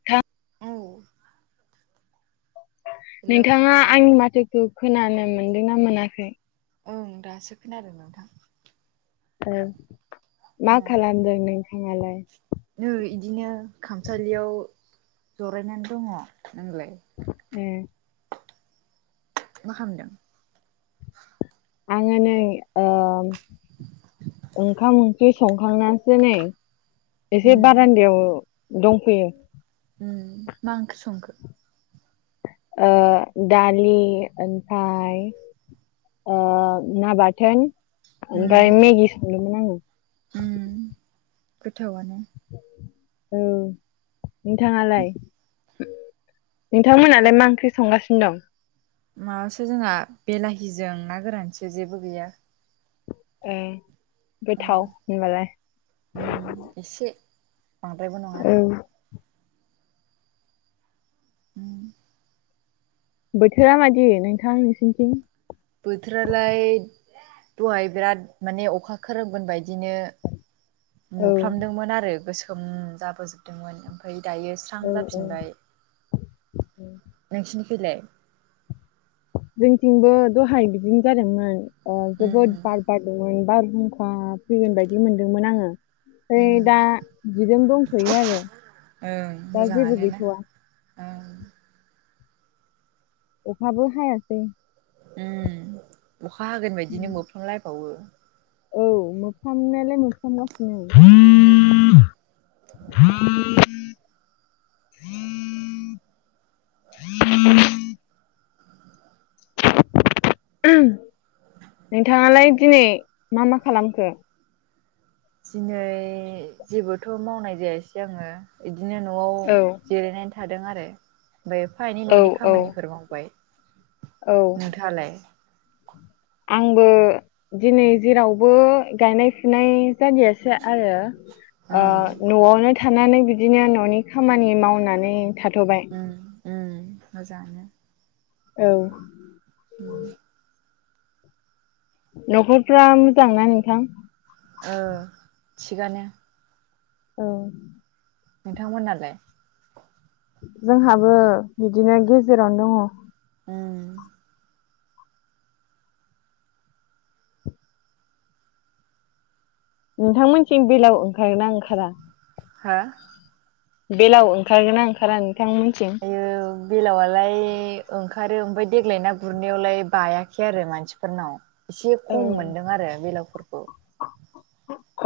थ [inaudible] औ हेलौ नोंथाङा आंनि माथोखौ खोनानो मोनदोंना मोनाखै? ओं दासो खोनादों नोंथां। औ मा खालामदों नोंथाङालाय नों इदिनो खामसालियाव जरायनानै दङ नोंलाय? [unintelligible] मा खालामदों। आङो नै ओंखाम खै संखांनानैसो नै एसे उम बारान्दायाव दंफैयो। उम मा ओंख्रि संखो? दालि ओमफ्राय ना बाथोन ओमफ्राय मेगि संदोंमोन आङो। गोथावनो औ नोंथाङालाय? हो नोंथांमोनालाय मा ओंख्रि संगासिनो दं। माबासो जोंहा बेलाहिजों ना गोरानसो जेबो गैया‌। ओं औ गोथाव होनबालाय एसे बांद्रायबो नङा। औ। ओ। बोथोरा मादि नोंथां नोंसोरनिथिं बोथोरालाय दहाय बिराद माने अखा खोरोमगोन बादिनो औ नुफ्लामदोंमोन आरो गोसोम जाबोजोबदोंमोन ओमफ्राय दायो स्रां औ औ जाफिनबाय औ नोंसिनिखैलाय? जोंथिंबो दहाय बिदिनो जादोंमोन जोबोद उम बार बारदोंमोन बारहुमखा फैगोन बायदि मोनदोंमोन आङो इ उम दा बिजों दंथ'यो आरो ओं दा जेबो मोजाङानो ना गैथ'वा। ओं अखाबो हायासै उम अखा हागोन बादिनो उम, बोफ्लामलायबावो। औ मोफ्लामनायलाय मोफ्लामगासिनो। उम [inaudible] [inaudible] नोंथाङालाय दिनै मा मा खालामखो दिनै जेबोथ' मावनाय जायासै आङो बिदिनो न'आव औ जिरायनानै थादों आरो ओमफ्राय एफा एनै औ न'नि औ खामानिफोर मावबाय औ नोंथाङालाय आंबो दिनै जेरावबो गायनाय फुनाय जलियासो आरो ओं न'आवनो थानानै बिदिनो न'नि खामानि मावनानै थाथ'बाय मोजाङानो औ हम न'खरफ्रा मोजांना नोंथां औ थिगानो औ नोंथां मोननालाय जोंहाबो बिदिनो गेजेरावनो दङ ओम नोंथांमोनथिं बेलाव ओंखारोना ओंखारा बेलाव ओंखारगोनना ओंखारा नोंथांमोनथिं आयै बेलावलाय ओंखारो ओमफ्राय देग्लाय ना गुरनायावलाय बायाखै आरो मानसि फोरनाव एसे औ खम मोनदों आरो बेलावफोरखौ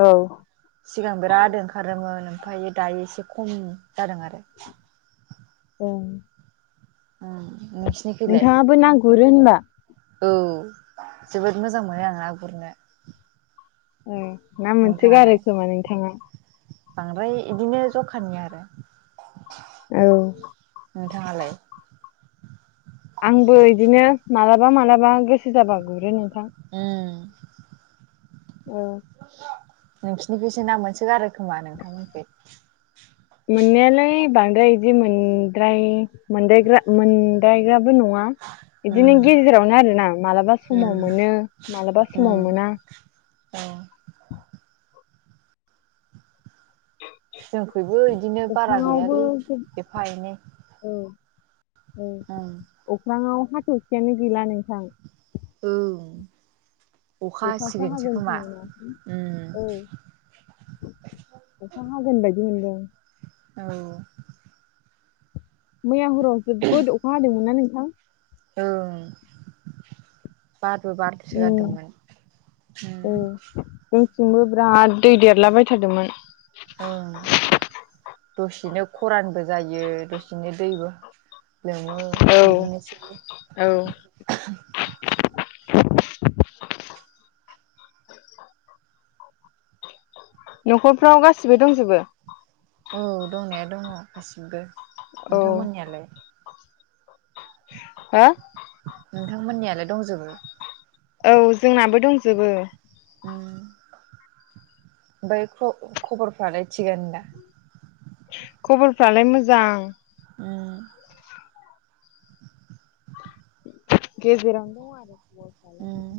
औ सिगां बिराद ओंखारोमोन ओमफ्राय दायो एसे खम जादों आरो औ ओं [unintelligible] नोंथाङाबो ना गुरो होनबा औ जोबोद मोजां मोनो आं ना गुरनो औ ना मोनसो गारो नोंथाङालाय खोमा नोंथाङा बांद्राय बिदिनो जखानि आरो औ नोंथाङालाय आंबो बिदिनो मालाबा मालाबा गोसो जाबा गुरो नोंथां उम औ नोंसिनिखिसो ना मोनसोगारो खोमा नोंथांमोननिखि मोननायालाय बांद्राय बिदि मोनद्राय मोनदायग्रा मोनदायग्राबो नङा बिदिनो उम गेजेरावनो आरो ना मालाबा समाव उम मोनो मालाबा समाव मोना अ [inaudible] जोंखैबो बिदिनो बारा अख्राङावबो गैयालै एफा एनै औ औ ओं अख्राङाव हाथरखियानो गैला नोंथां ओं अखा अखासो हसिगोनसो हागोन खोमा खोमाना औ अखा हागोन बायदि मोनदों औ मैया हराव जोबोद अखा हादोंमोनना नोंथां औ बारबो' बारद'सो उम गारदोंमोन औ जोंथिंबो बिराद दै देरला बायथारदोंमोन औ दसेनो खरानबो जायो दसेनो दैबो लोमो औ बिदिनोसै औ न'खरफ्राव गासिबो दंजोबो? औ दंनाया दङ' गासिब्बो औ नोंथांमोननियालाय? [inaudible] हो? नोंथांमोननियालाय दंजोबो? औ जोंनाबो दंजोबो। ओम ओमफाय ख ख'बरफ्रालाय थिगानो दा? ख'बरफ्रालाय मोजां ओम गेजेरावनो दं आरो खबरफ्रालाय उम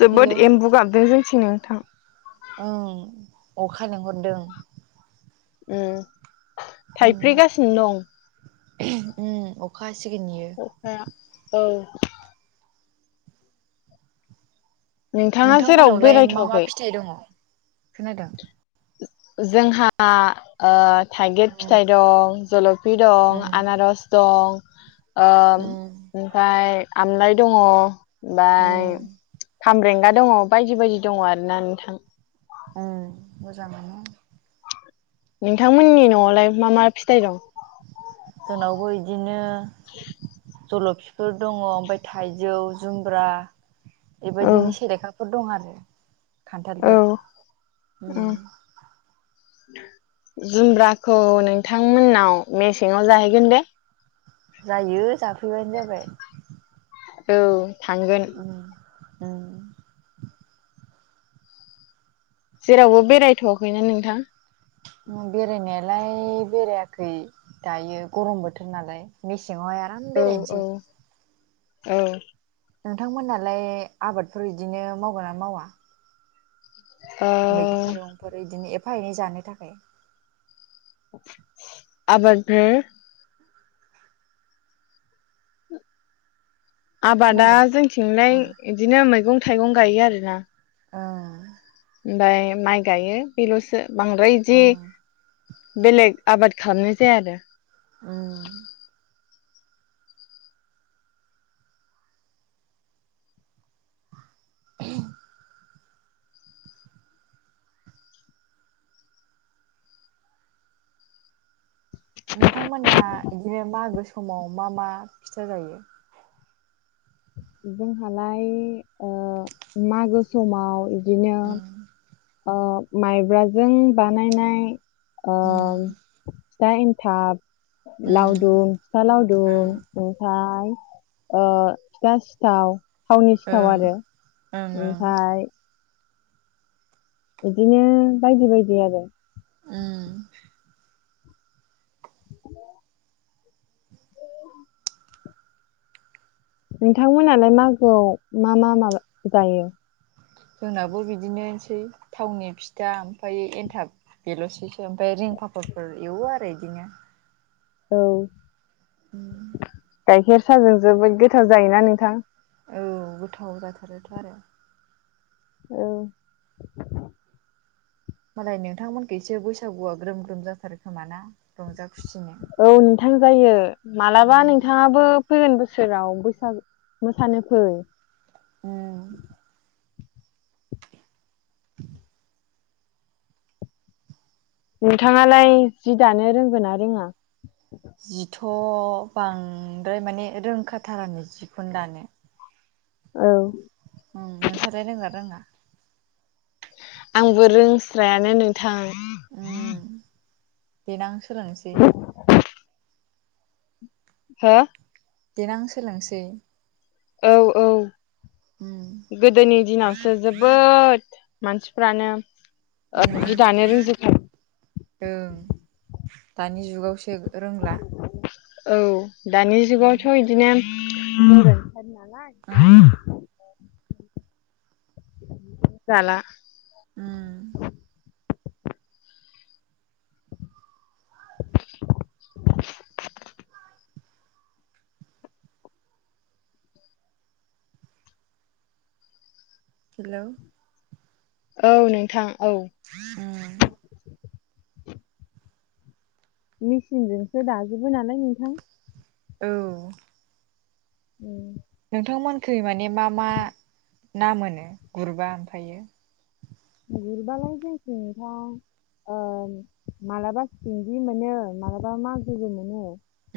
जोबोद हेलौ एम्बु गाबदों जोंथिं नोंथां ओं अखा लेंहरदों। ओम थाइफ्रिगासिनो दं। ओम अखा हासिगोन इयो अखाया औ नोंथाङा जेरावबो नोंथांमोनावलाय मा मा बेरायथ'वाखै फिथाइ दङ' खोनादों? जोंहा ओ थाइगिर उम फिथाइ दं, जल'फि दं, उम आनारस दं ओम उम ओमफाय आमलाइ दङ' बाय उम खामब्रेंगा दङ' बायदि बायदि दङ' आरोना नोंथां ओं मोजाङानो नोंथांमोननि न'आवलाय मा मा फिथाइ दं? जोंनावबो इदिनो [unintelligible] जल'फिफोर दङ' ओमफाय थाइजौ, जुमब्रा औ इबायदिनो सेलेखाफोर दं आरो खान्थालफोर औ उम ओम जुमब्राखौ नोंथांमोननाव मेसेङाव जाहैगोन दे। जायो जाफैबानो जाबाय। औ थांगोन ओम ओम जेरावबो बेरायथ'वाखैना नोंथां? बेरायनायालाय बेरायाखै दायो गरम बोथोर नालाय मेसेङावहाय आराम औ औ बेरायनोसै औ नोंथांमोननालाय आबादफोर इदिनो मावगोना मावा? ओ मैगं-थाइगंफोर इदिनो एफा एनै जानो थाखाय आबाद [unintelligible] आबादा खोनादों जोंथिंलाय ओं इदिनो मैगं-थाइगं गायो आरोना ओ ओमबाय माइ गायो बेल'सो बांद्राय ओं इदि बेलेग आबाद खालामनाय जाया आरो ओम [unintelligible] नोंथांमोना इदिनो मागो समाव मा मा फिथा जायो? जोंहालाय ओ मागो समाव इदिनो उम ओ माइब्राजों बानायनाय ओ उम फिथा एन्थाब, उम लावदुम, फिथा ओं लावदुम ओमफाय ओ फिथा सिथाव थावनि सिथाव ओं आरो ओं ओं ओमफ्राय बिदिनो बायदि बायदि आरो उम नोंथांमोनालाय मागोआव मा मा माबा जायो जोंनाबो बिदिनोसै थावनि फिथा ओमफाय एन्थाब बेल'सेसो ओमफ्राय रिं फाफाफोर एवो आरो इदिनो औ [inaudible] गाइखेर साजों जोबोद गोथाव जायोना नोंथां औ गोथाव जाथारोथ' आरो औ मालाय नोंथांमोनखैसो बैसागुआ ग्रोम ग्रोम जाथारोखोमा ना रंजा खुसिनो औ नोंथां जायो मालाबा उम नोंथाङाबो फैगोन बोसोराव बैसागो मोसानो फै उम [inaudible] नोंथाङालाय जि दानो रोंगोना रोङा जिथ' बांद्राय माने रोंखाथारानो जिखौनो दानो औ उम नोंथालाय रोंगोना रोङा आंबो रोंस्रायानो नोंथां उम देनां सोलोंनोसै हो देनां सोलोंनोसै औ औ उम गोदोनि दिनावसो जोबोद मानसिफ्रानो उम ओ जि दानो रोंजोबखायो ओं दानि जुगावसो रोंला औ दानि उम जुगावथ' बिदिनो गोजोनथार नालाय उम जाला उम हेलौ औ नोंथां औ उम मेसिनजोंसो दाजोबो नालाय नोंथां औ [inaudible] नोंथांमोनखै माने मा मा ना मोनो गुरबा ओमफ्रायो [unintelligible] ओ मालाबा सिंगि मोनो मालाबा मागुरबो मोनो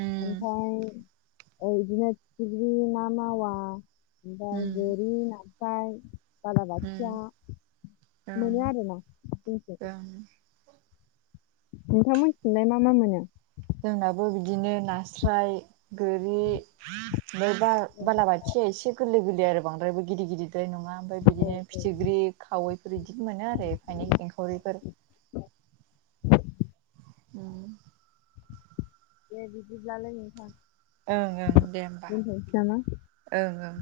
उम ओमफ्राय इदिनो फिथिख्रि ना मावा ओमफ्राय उम गोरि नास्राय बला उम बाथिया ओं ओं नोंथांमोनिथिंलाय मा मा मोनो जोंनाबो बिदिनो नास्राय गोरि ओमफ्राय बा बालाबाथि एसे एसे गोरलै गोरलै आरो बद्रायबो गिदर गिदिर नङा ओमफाय बिदिनो फिथिख्रि खावैफोर इदिनो मोनो आरो एफा एनै एंखावरिफोर [inaudible] [inaudible] दे बिदिब्लालाय नोंथां। ओं ओं दे होमबा दोनथ'नोसै नामा? ओं ओं